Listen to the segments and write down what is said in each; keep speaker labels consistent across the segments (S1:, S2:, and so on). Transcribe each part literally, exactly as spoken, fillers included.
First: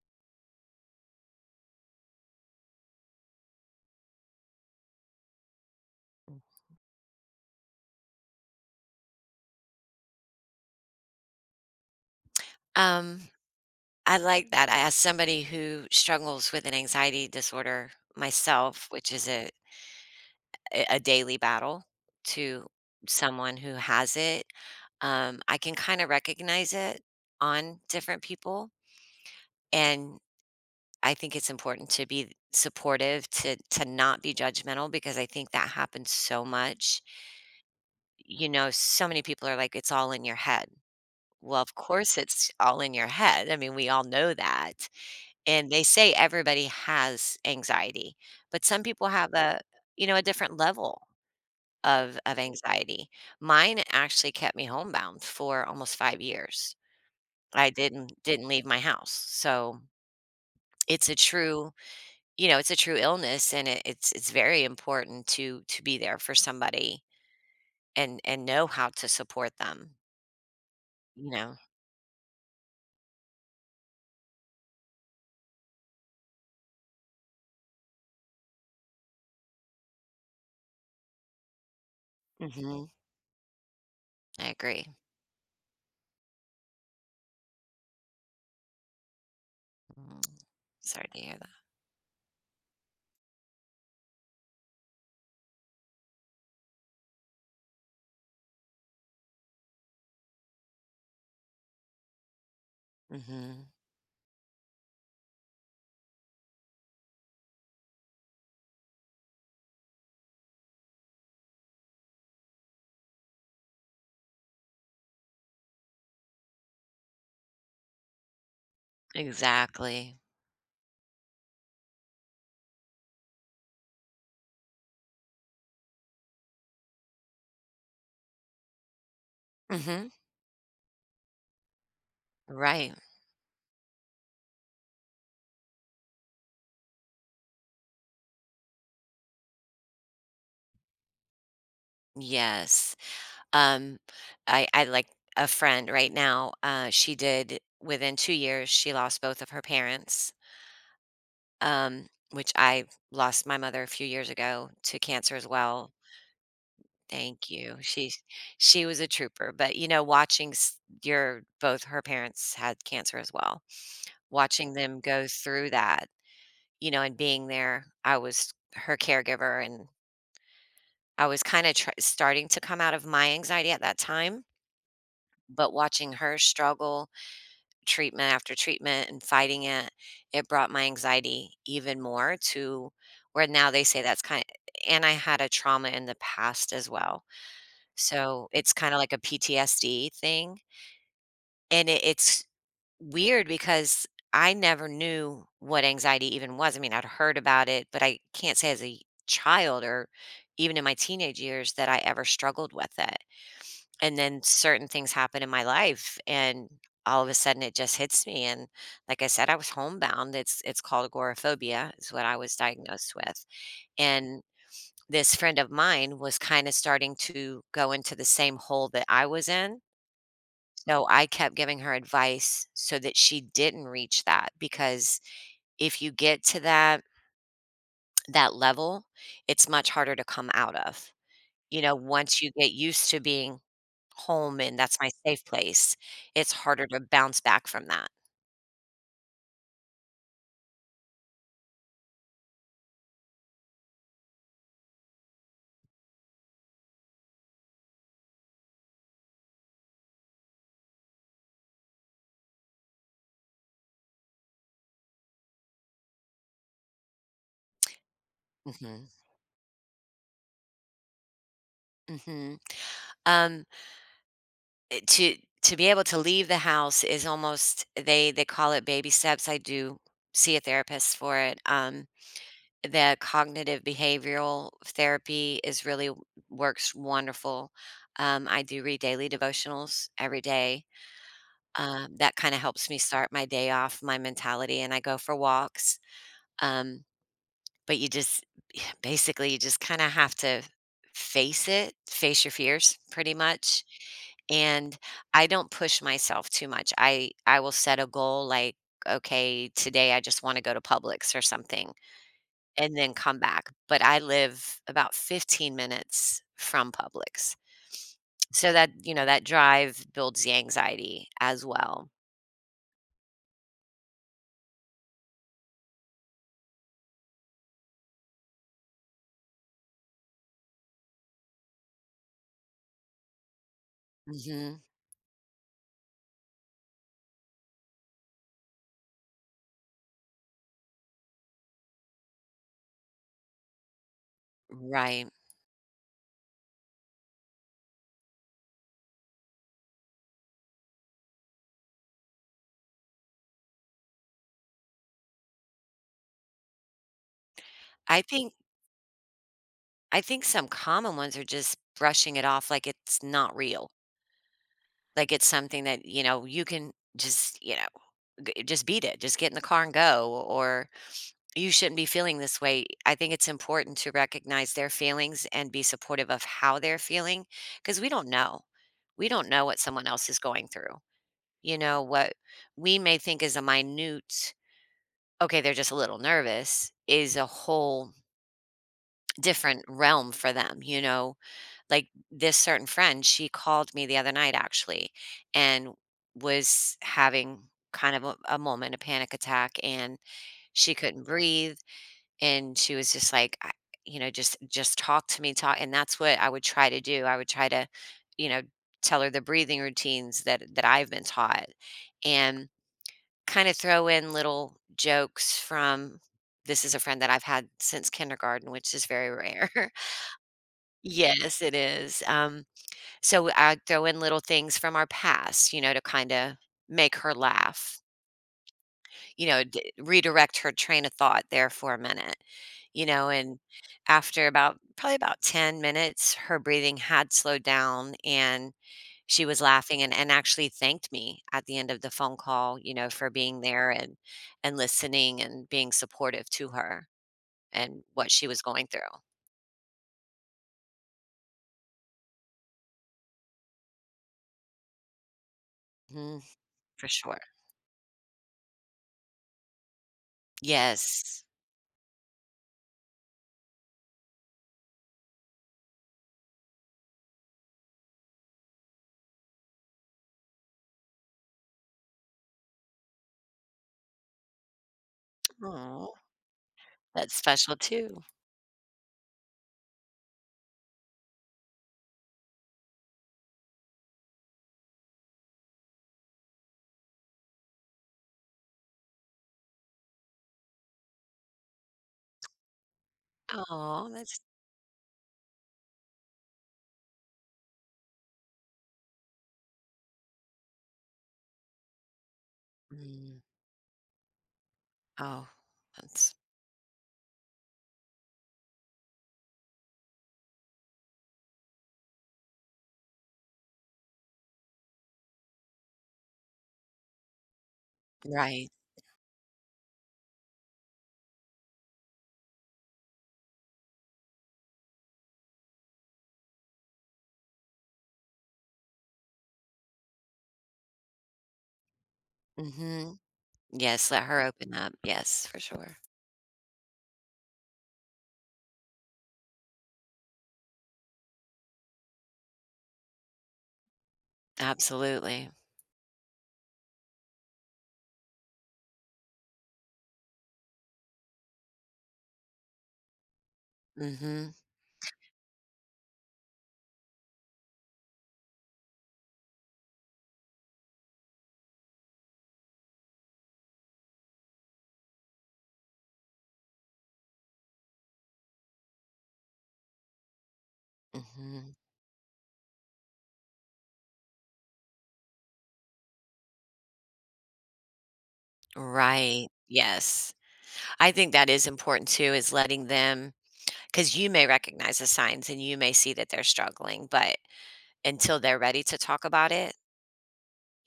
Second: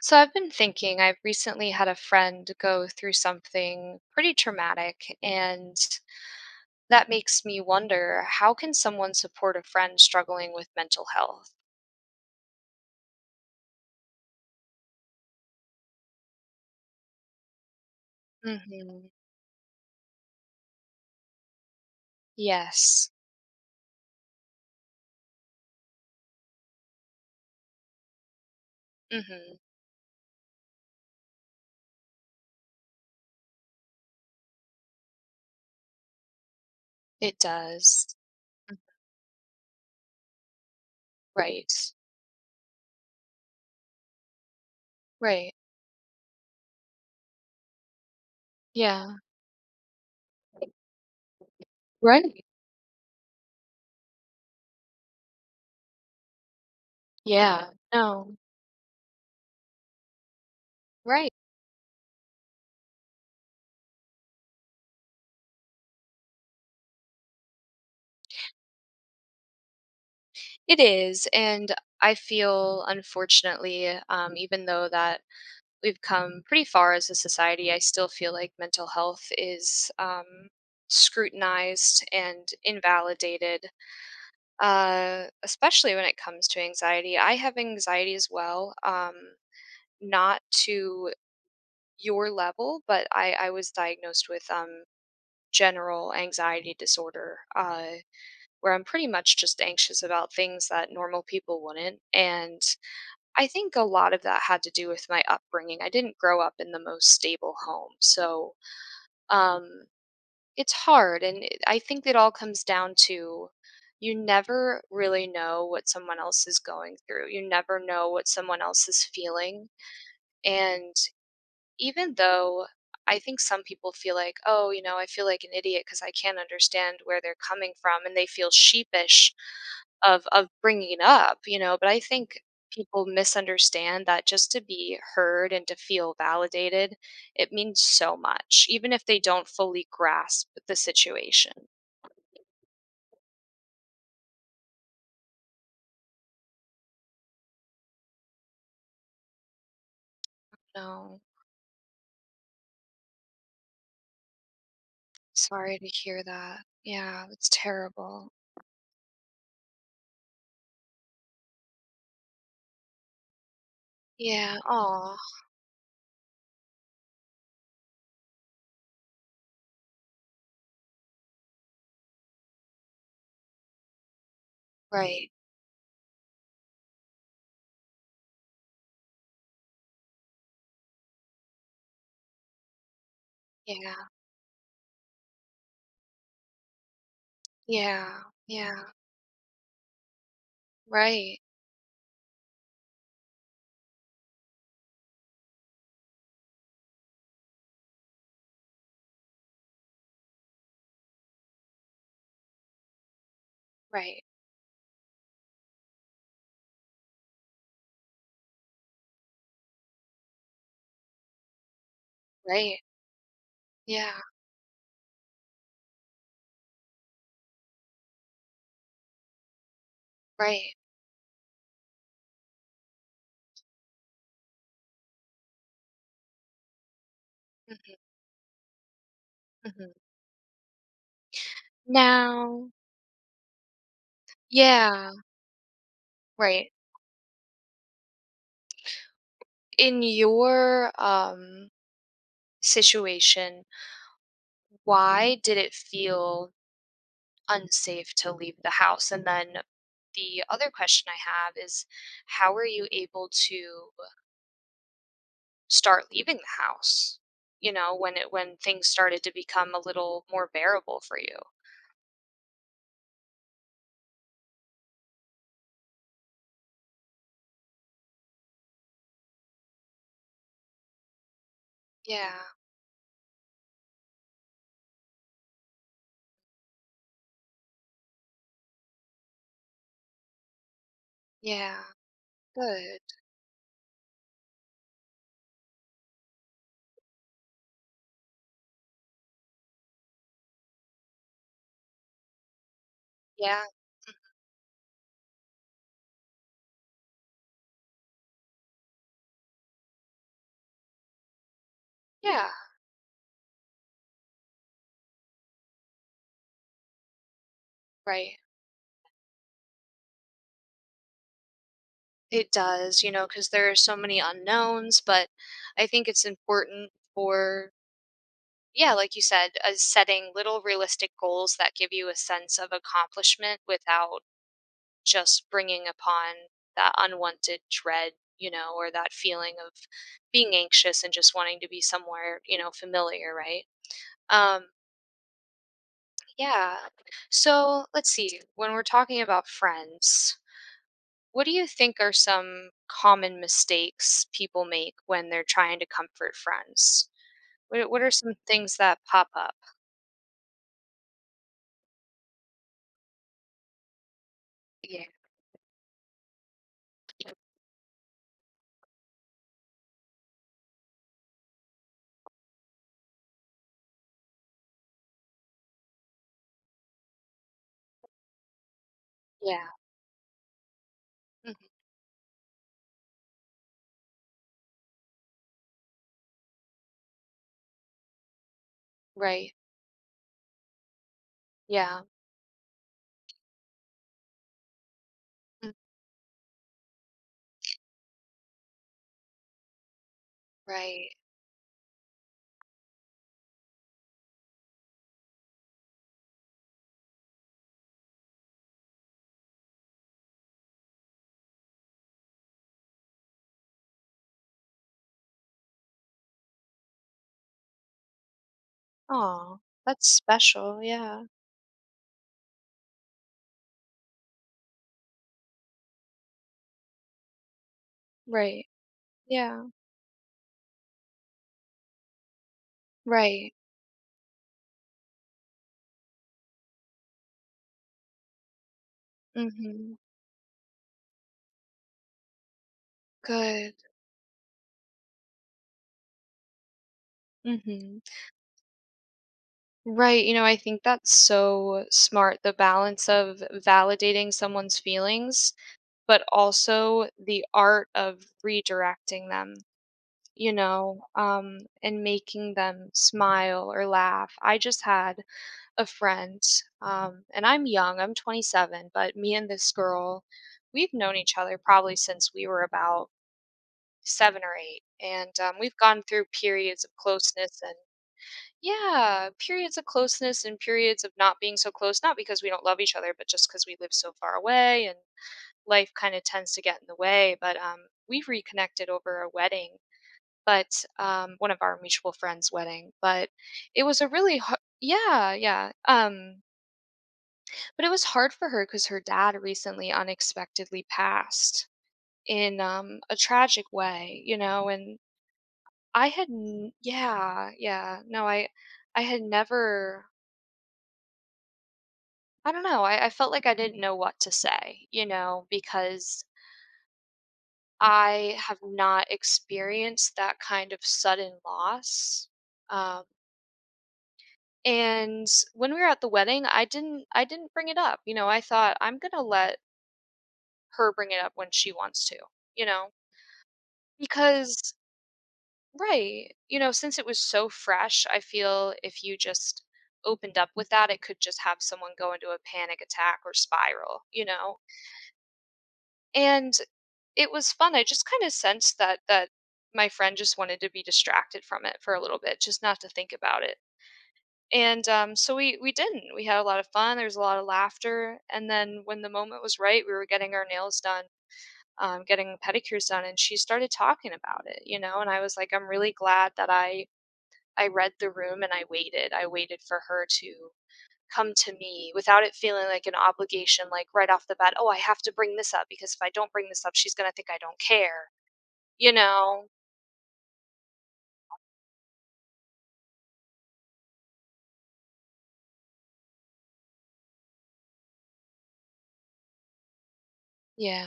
S1: So I've been thinking, I've recently had a friend go through something pretty traumatic, and that makes me wonder, how can someone support a friend struggling with mental health?
S2: Um, I like that. I as somebody who struggles with an anxiety disorder myself,
S1: Hmm.
S2: which is a a a daily battle to
S1: Yes.
S2: someone who has it, um, I can kinda recognize it on different people,
S1: Hmm.
S2: and I think it's important to be supportive, to to not be judgmental because I think that happens so much.
S1: It does.
S2: You know,
S1: Mm,
S2: so many people are like, it's all in your head. Well,
S1: Right.
S2: of course, it's all in your head. I mean, we all know that.
S1: Right.
S2: And they say everybody has anxiety, but some people
S1: Yeah.
S2: have a, you know, a different level of, of
S1: Right.
S2: anxiety. Mine actually kept me homebound for almost five years. I
S1: Yeah.
S2: didn't,
S1: No.
S2: didn't leave my house. So it's a
S1: Right.
S2: true, you know, it's a true illness and it, it's, it's very important to, to be there for somebody and, and know how to support them,
S1: It is.
S2: you know?
S1: And I feel, unfortunately, um, even though that we've come pretty far as a society, I still feel like mental health is um, scrutinized and
S2: Hmm.
S1: invalidated,
S2: I agree.
S1: uh, especially when it comes to anxiety. I have anxiety as well, um,
S2: Mm.
S1: not
S2: Sorry
S1: to
S2: to hear
S1: your level, but I, I was diagnosed with um, general anxiety disorder. Uh, where I'm pretty much just anxious about things that normal people wouldn't. And
S2: that.
S1: I
S2: Mhm.
S1: think a lot of that had to do with my upbringing. I didn't grow up in the most stable home, so, um, it's hard, and it I think it all comes down to you never really know what someone else is going through. You never know what someone else is feeling,
S2: Exactly.
S1: and even though I think some people feel like, "Oh, you know, I feel like an idiot because I can't understand where they're coming from," and they feel sheepish
S2: Mhm.
S1: of of bringing up, you know, but I think
S2: Right.
S1: people misunderstand that just to be heard and to feel validated, it means so much, even if they don't fully grasp the situation.
S2: Yes. Um, I I like a friend right now, uh, she did within two years, she lost both of her parents,
S1: No,
S2: um, which I lost my mother a few years ago to cancer as
S1: sorry to
S2: well.
S1: hear that. Yeah, it's
S2: Thank you. She
S1: terrible.
S2: she was a trooper, but, you know, watching s your both her parents had cancer as well.
S1: Yeah.
S2: Watching them
S1: Oh,
S2: go through that, you know, and being there, I was her caregiver and I was kind of tr- starting to come out of my anxiety at that time.
S1: right.
S2: But watching her struggle treatment after treatment and fighting it, it brought my anxiety even more to where now they say
S1: Yeah.
S2: that's kind of, and I had a trauma in the past as well.
S1: Yeah.
S2: So it's
S1: Yeah.
S2: kind of like a P T S D thing.
S1: Right.
S2: And it, it's weird because I never knew what anxiety even was. I mean, I'd heard about it, but I can't say as a child or even in my teenage years that I ever struggled with it. And
S1: Right.
S2: then certain things happen in my life and all of a sudden it just hits me and like I said, I was homebound. It's it's called agoraphobia is what I was
S1: Right.
S2: diagnosed with.
S1: Yeah.
S2: And this friend of mine was kind of starting to go into the same hole that I was in,
S1: Right.
S2: so I kept giving her advice so that she didn't reach that because if you get to that
S1: Mhm,
S2: that level, it's much
S1: mhm.
S2: harder to come out of. You know, once you
S1: Now
S2: get used to being home and that's my
S1: yeah,
S2: safe place, it's
S1: right.
S2: harder to bounce back from that.
S1: In your, um, situation, why did it feel unsafe to leave the house? And then the other question I have is, how were you able to start leaving the house, you know, when it when things
S2: Mhm.
S1: started to become a little more bearable for you?
S2: Mhm. Um, eh, to to be able to leave the house is almost they they call it baby steps. I do see a therapist for it. Um,
S1: Yeah.
S2: the cognitive behavioral therapy is really w- works wonderful. Um, I do read daily devotionals every day.
S1: Yeah.
S2: Um, that kind of helps me
S1: Good.
S2: start my day off, my mentality, and I go for walks. Um, but you just basically you just kind of have to face it, face your fears, pretty
S1: Yeah.
S2: much. And I don't push myself too much. I I will set a goal like, okay, today I just want to go to Publix or something
S1: Yeah.
S2: and then come back, but I live about fifteen minutes from Publix.
S1: Right.
S2: So that, you know, that drive builds the anxiety as well.
S1: It does, you know, because there are so many unknowns, but I think it's important for, yeah, like you said, uh, setting little realistic goals that give you a sense of accomplishment without
S2: Mhm.
S1: just bringing upon that unwanted dread, you know, or that feeling of being anxious and just wanting to be somewhere, you know, familiar, right? Um,
S2: Right.
S1: yeah. So let's see. When we're talking about friends, what do you think are some common mistakes people make when they're trying to comfort friends? What what are
S2: I
S1: some
S2: think,
S1: things that pop up?
S2: I think some common ones are just brushing it off like it's not real.
S1: Yeah.
S2: Like it's something that, you know, you can just, you know, g- just beat it. Just get in the car and go, or you shouldn't be feeling this way. I think it's important to recognize their feelings and be supportive of how they're feeling because we don't know. We don't know
S1: Yeah.
S2: what someone else is going through.
S1: Mhm.
S2: You know, what we may think is a minute, okay, they're just a little nervous, is a whole
S1: Right.
S2: different realm for them. You know,
S1: Yeah.
S2: like this certain friend, she called me the other night actually
S1: Mm.
S2: and was having kind of a, a moment, a panic attack, and she
S1: Right.
S2: couldn't breathe and she was just like I, you know just just talk to me talk, and that's what I would try to do. I would try to, you know tell her the breathing routines that that I've been taught, and kind of throw in little jokes from, this is a friend that I've had since kindergarten, which is very
S1: Oh,
S2: rare.
S1: that's special. Yeah.
S2: Yes, it is. Um so I throw in little things from our past, you know to kind of make her laugh,
S1: Right.
S2: you
S1: Yeah.
S2: know, d redirect her train of thought there for a minute, you know,
S1: Right.
S2: and after about probably about ten minutes, her breathing had slowed down and she was
S1: Mhm.
S2: laughing and and actually thanked me at the end of the phone call, you know, for being
S1: Good.
S2: there and and listening and being supportive to her
S1: Mhm.
S2: and what she was going through.
S1: Right, you know, I think that's so smart, the balance of validating someone's feelings, but
S2: Mhm, for
S1: also
S2: sure.
S1: the art of redirecting them. You know,
S2: Yes.
S1: um, and making them smile or laugh. I just had a friend, um, and I'm young, I'm twenty-seven, but me and this girl, we've known each other probably since we were about seven or eight. And um, we've gone
S2: Aw,
S1: through periods of
S2: that's
S1: closeness and
S2: special too.
S1: yeah, periods of closeness and periods of not being so close, not because we don't love each other, but just because we live so far away and life kind of tends to get in the way. But um, we've reconnected over a wedding but um, one of our mutual friends' wedding. But it was
S2: Oh,
S1: a
S2: that's
S1: really har yeah, yeah. Um, but it was hard for her because her dad recently unexpectedly passed in um, a
S2: mm,
S1: tragic way, you know. And
S2: oh,
S1: I had,
S2: that's
S1: n- yeah, yeah. No, I, I had never. I don't know. I, I felt like I didn't know what to say, you know, because I have
S2: right.
S1: not experienced that kind of sudden loss. Um, And when we were at the wedding, I didn't I didn't bring it up. You know, I thought, I'm going to let her bring it up when she wants to, you know.
S2: Mhm. Yes, let her open
S1: Because
S2: up. Yes, for sure.
S1: right, you know, since it was so fresh, I feel if you just opened up with that, it could just have someone go into a panic attack or spiral, you know.
S2: Absolutely.
S1: And it was fun. I just kind of sensed that that my friend just wanted to be distracted from it for a little bit, just not to think about it.
S2: Mhm,
S1: And um, so we we didn't. We had a lot of fun. There was a lot of laughter. And then when the moment was right, we were getting our nails done, um, getting pedicures done, and she started talking about it, you know. And I was like, I'm really glad that I I read the room and I waited. I waited for her to come to
S2: mhm.
S1: me without it feeling like an obligation, like right off the bat. Oh, I have to bring this up because if I don't bring this up, she's gonna think I don't care, you know.
S2: Right. Yes. I think that is important too, is letting them, because you may recognize the signs and you may see that they're struggling, but until they're ready to talk about it,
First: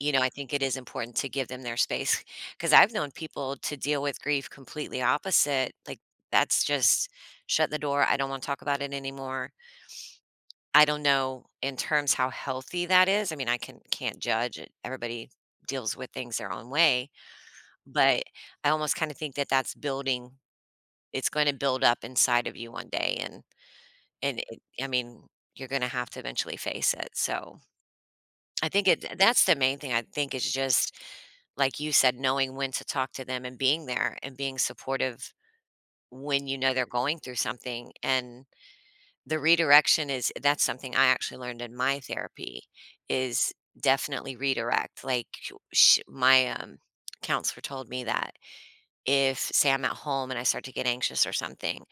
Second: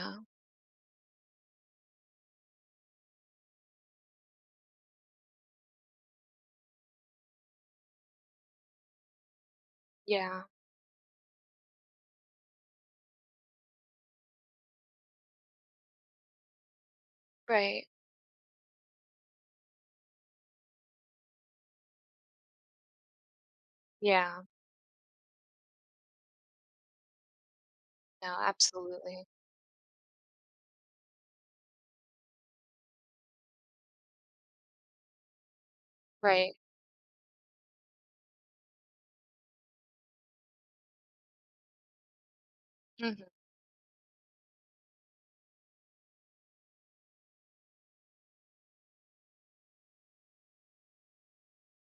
S2: you know, I think it is important to give them their space. Because 'cause I've known people to deal with grief completely opposite, like, that's just, "Shut the door, I don't wanna talk about it anymore."
S1: Yeah.
S2: I don't know in terms how healthy that is. I mean, I can can't judge it. Everybody deals with things their own way,
S1: Right.
S2: but I almost kind of think that that's building. It's going to build up inside of you one day, and and
S1: Yeah.
S2: it, I mean, you're going to have to eventually face it. So
S1: No.
S2: I think it
S1: Absolutely.
S2: that's the main thing. I think is just like you said, knowing when to talk to them and being there and being supportive when
S1: Right.
S2: you know they're going through something. And the redirection is, that's something I actually learned in my therapy,
S1: Hmm.
S2: is definitely redirect. Like sh my, um, counselor told me that if, say, I'm at home and I start to get anxious or something,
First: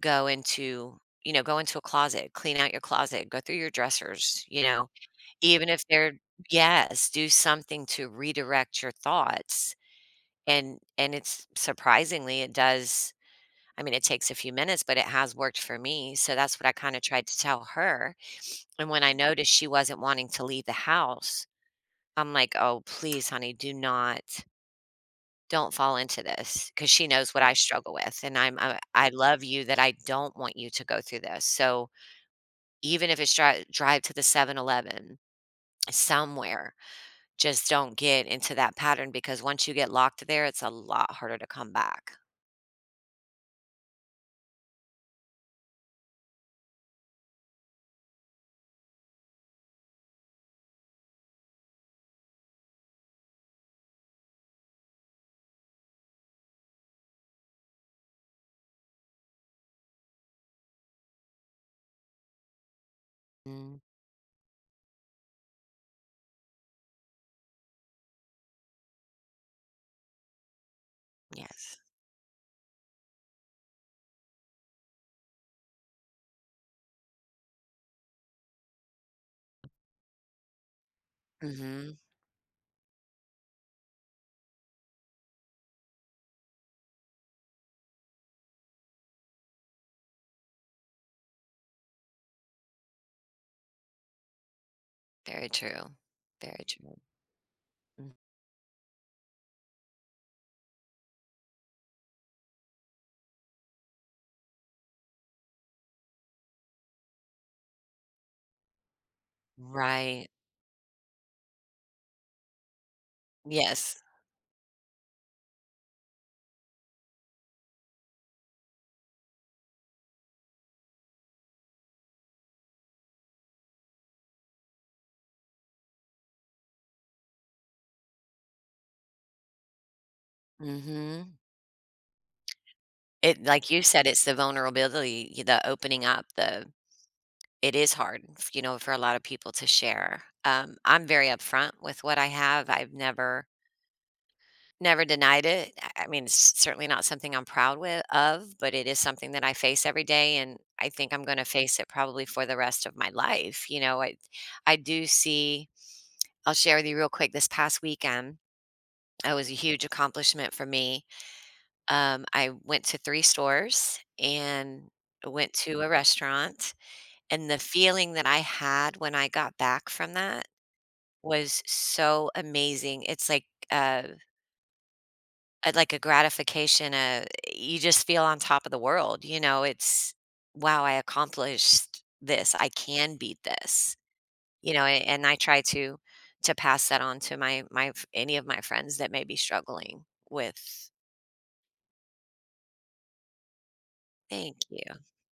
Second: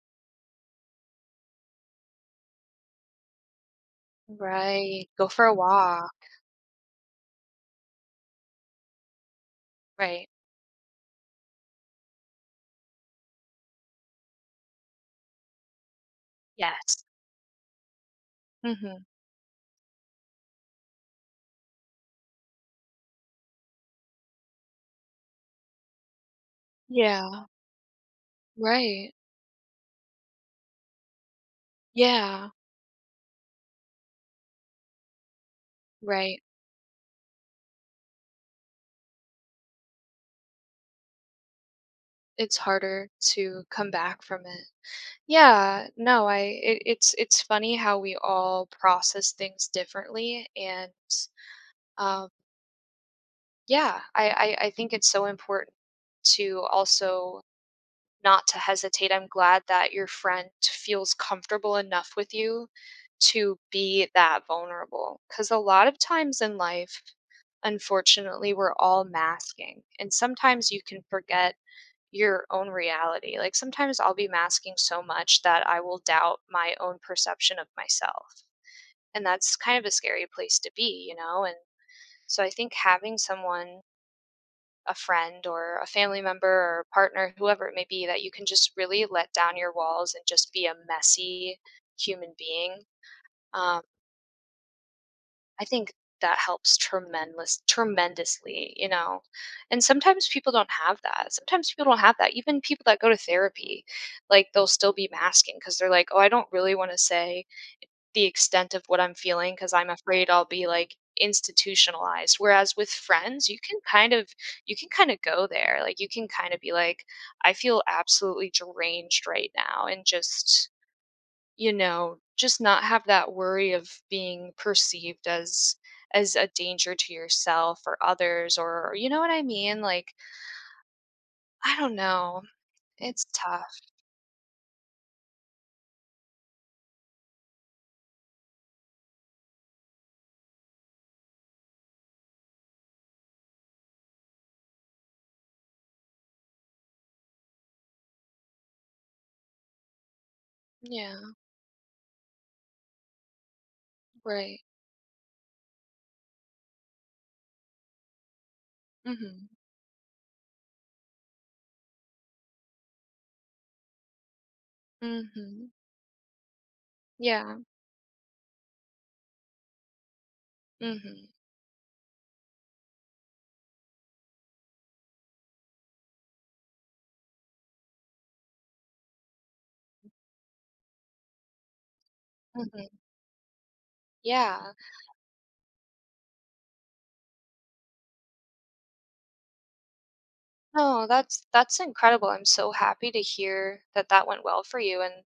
S2: go into you know, go into a closet, clean out your closet, go through your dressers, you know,
S1: Right. Go for a
S2: even if
S1: walk.
S2: they're, yes, do something to redirect your thoughts.
S1: Right.
S2: And and it's surprisingly, it does. I mean, it takes a few minutes, but it has worked for me. So that's what I kind of
S1: Yes.
S2: tried to tell her. And when
S1: Mhm.
S2: I noticed she wasn't wanting to leave the house, I'm like, "Oh, please, honey, do not, don't fall into this." Because she knows what
S1: Yeah,
S2: I struggle with, and I'm I I
S1: right.
S2: love you, that I don't want you to go through this, so
S1: Yeah,
S2: even if it's dri drive to the Seven Eleven
S1: right.
S2: somewhere, just don't get into that pattern because once you get locked there, it's a lot harder to come back.
S1: It's harder to come back from it. Yeah, no, I it, it's it's funny how we all process things differently and um yeah, I, I I think it's so important to also not to hesitate. I'm glad that your friend feels comfortable enough with you to
S2: Mm,
S1: be that vulnerable. Because a lot of times in life, unfortunately, we're all masking. And sometimes you can forget
S2: yes.
S1: your own reality. Like sometimes I'll be masking so much that I will doubt my own perception of myself. And that's kind of a scary place to be, you know? And
S2: Mhm.
S1: so I think having someone, a friend or a family member or a partner, whoever it may be, that you can just really let down your walls and just be a messy human being. Um,
S2: Very
S1: I think
S2: true.
S1: that
S2: Very
S1: helps
S2: true.
S1: tremendous,
S2: Mm.
S1: tremendously, you know. And sometimes people don't have that. Sometimes people don't have that. Even people that go to therapy, like they'll still be masking because they're like, oh, I don't really want to say the extent of what I'm feeling, because 'cause I'm
S2: Right.
S1: afraid I'll be, like, institutionalized, whereas with friends, you can
S2: Yes.
S1: kind of you can kinda go there, like, you can kinda be like, "I feel absolutely deranged right now," and just, you know, just not have that worry of being perceived as as a danger to yourself or others or you know what I mean? Like,
S2: Mhm.
S1: I don't know. It's
S2: It, like
S1: tough.
S2: you said, it's the vulnerability, y the opening up, the it is hard, f you know, for a lot of people to share. Um, I'm very upfront with what I have. I've never never denied it. I I mean, it's certainly not something I'm proud with of, but it is something that I face every day, and I think I'm
S1: Yeah,
S2: gonna face it probably for the rest of my life, you know, I
S1: right.
S2: I do see, I'll share with you real quick, this past weekend, it
S1: Mhm.
S2: was a huge accomplishment for me. Um, I went to three stores and went
S1: Mhm.
S2: to a restaurant, and
S1: Yeah.
S2: the feeling that I had when I got back from that
S1: Mhm.
S2: was so amazing. It's like, uh, uh, like a gratification, uh, you just feel on top of the world, you know, it's, "Wow, I accomplished this. I
S1: Mhm.
S2: can beat this."
S1: Yeah.
S2: You know, a and I try to to pass that on to my my f any of my friends that may be struggling with.
S1: No, that's that's incredible. I'm so happy to hear that that went
S2: Thank
S1: well for
S2: you,
S1: you, and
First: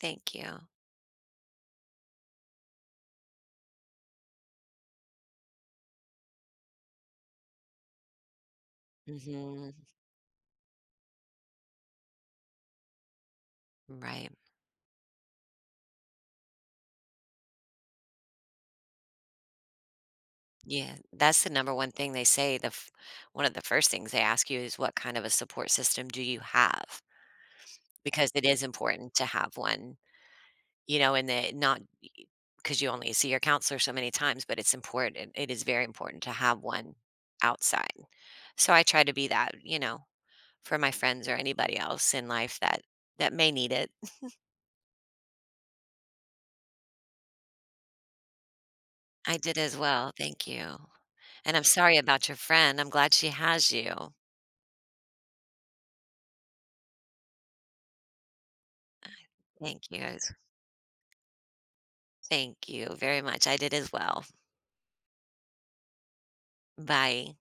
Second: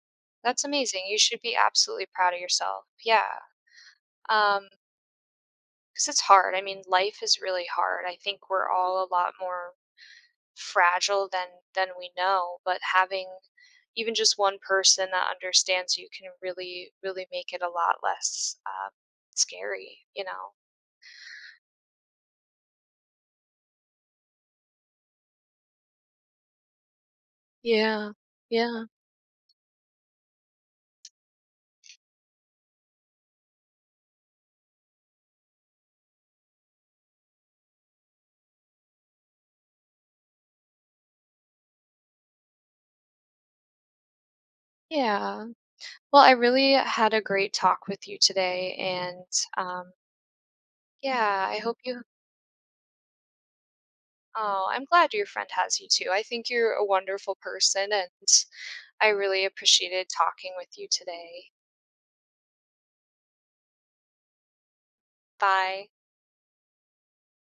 S2: thank you.
S1: that's amazing. You should be absolutely proud of yourself. Yeah. Um, because it's hard. I mean, life is really hard. I think we're all a lot more
S2: Mhm.
S1: fragile than than we know, but having even
S2: Right.
S1: just one person that understands you can really, really make it a lot less uh, scary, you know?
S2: Yeah. That's the number one thing they say. The f- one of the first things they ask you is what kind of a support system do you have?
S1: Yeah.
S2: Because it is
S1: Yeah.
S2: important to have one, you know, and that not because you only see your counselor so many times, but it's important. It is very important to have one outside. So I try to be that, you know, for my friends or anybody else in life that that may need it.
S1: Yeah. Well, I really had a great talk with you today, and
S2: I did as
S1: um,
S2: well. Thank you.
S1: yeah,
S2: And
S1: I
S2: I'm
S1: hope
S2: sorry
S1: you.
S2: about your friend. I'm glad she has you.
S1: Oh, I'm glad your friend has you too. I think you're a wonderful person and I really
S2: Thank you.
S1: appreciated talking with you today.
S2: Thank you very much. I did as well.
S1: Bye.
S2: Bye.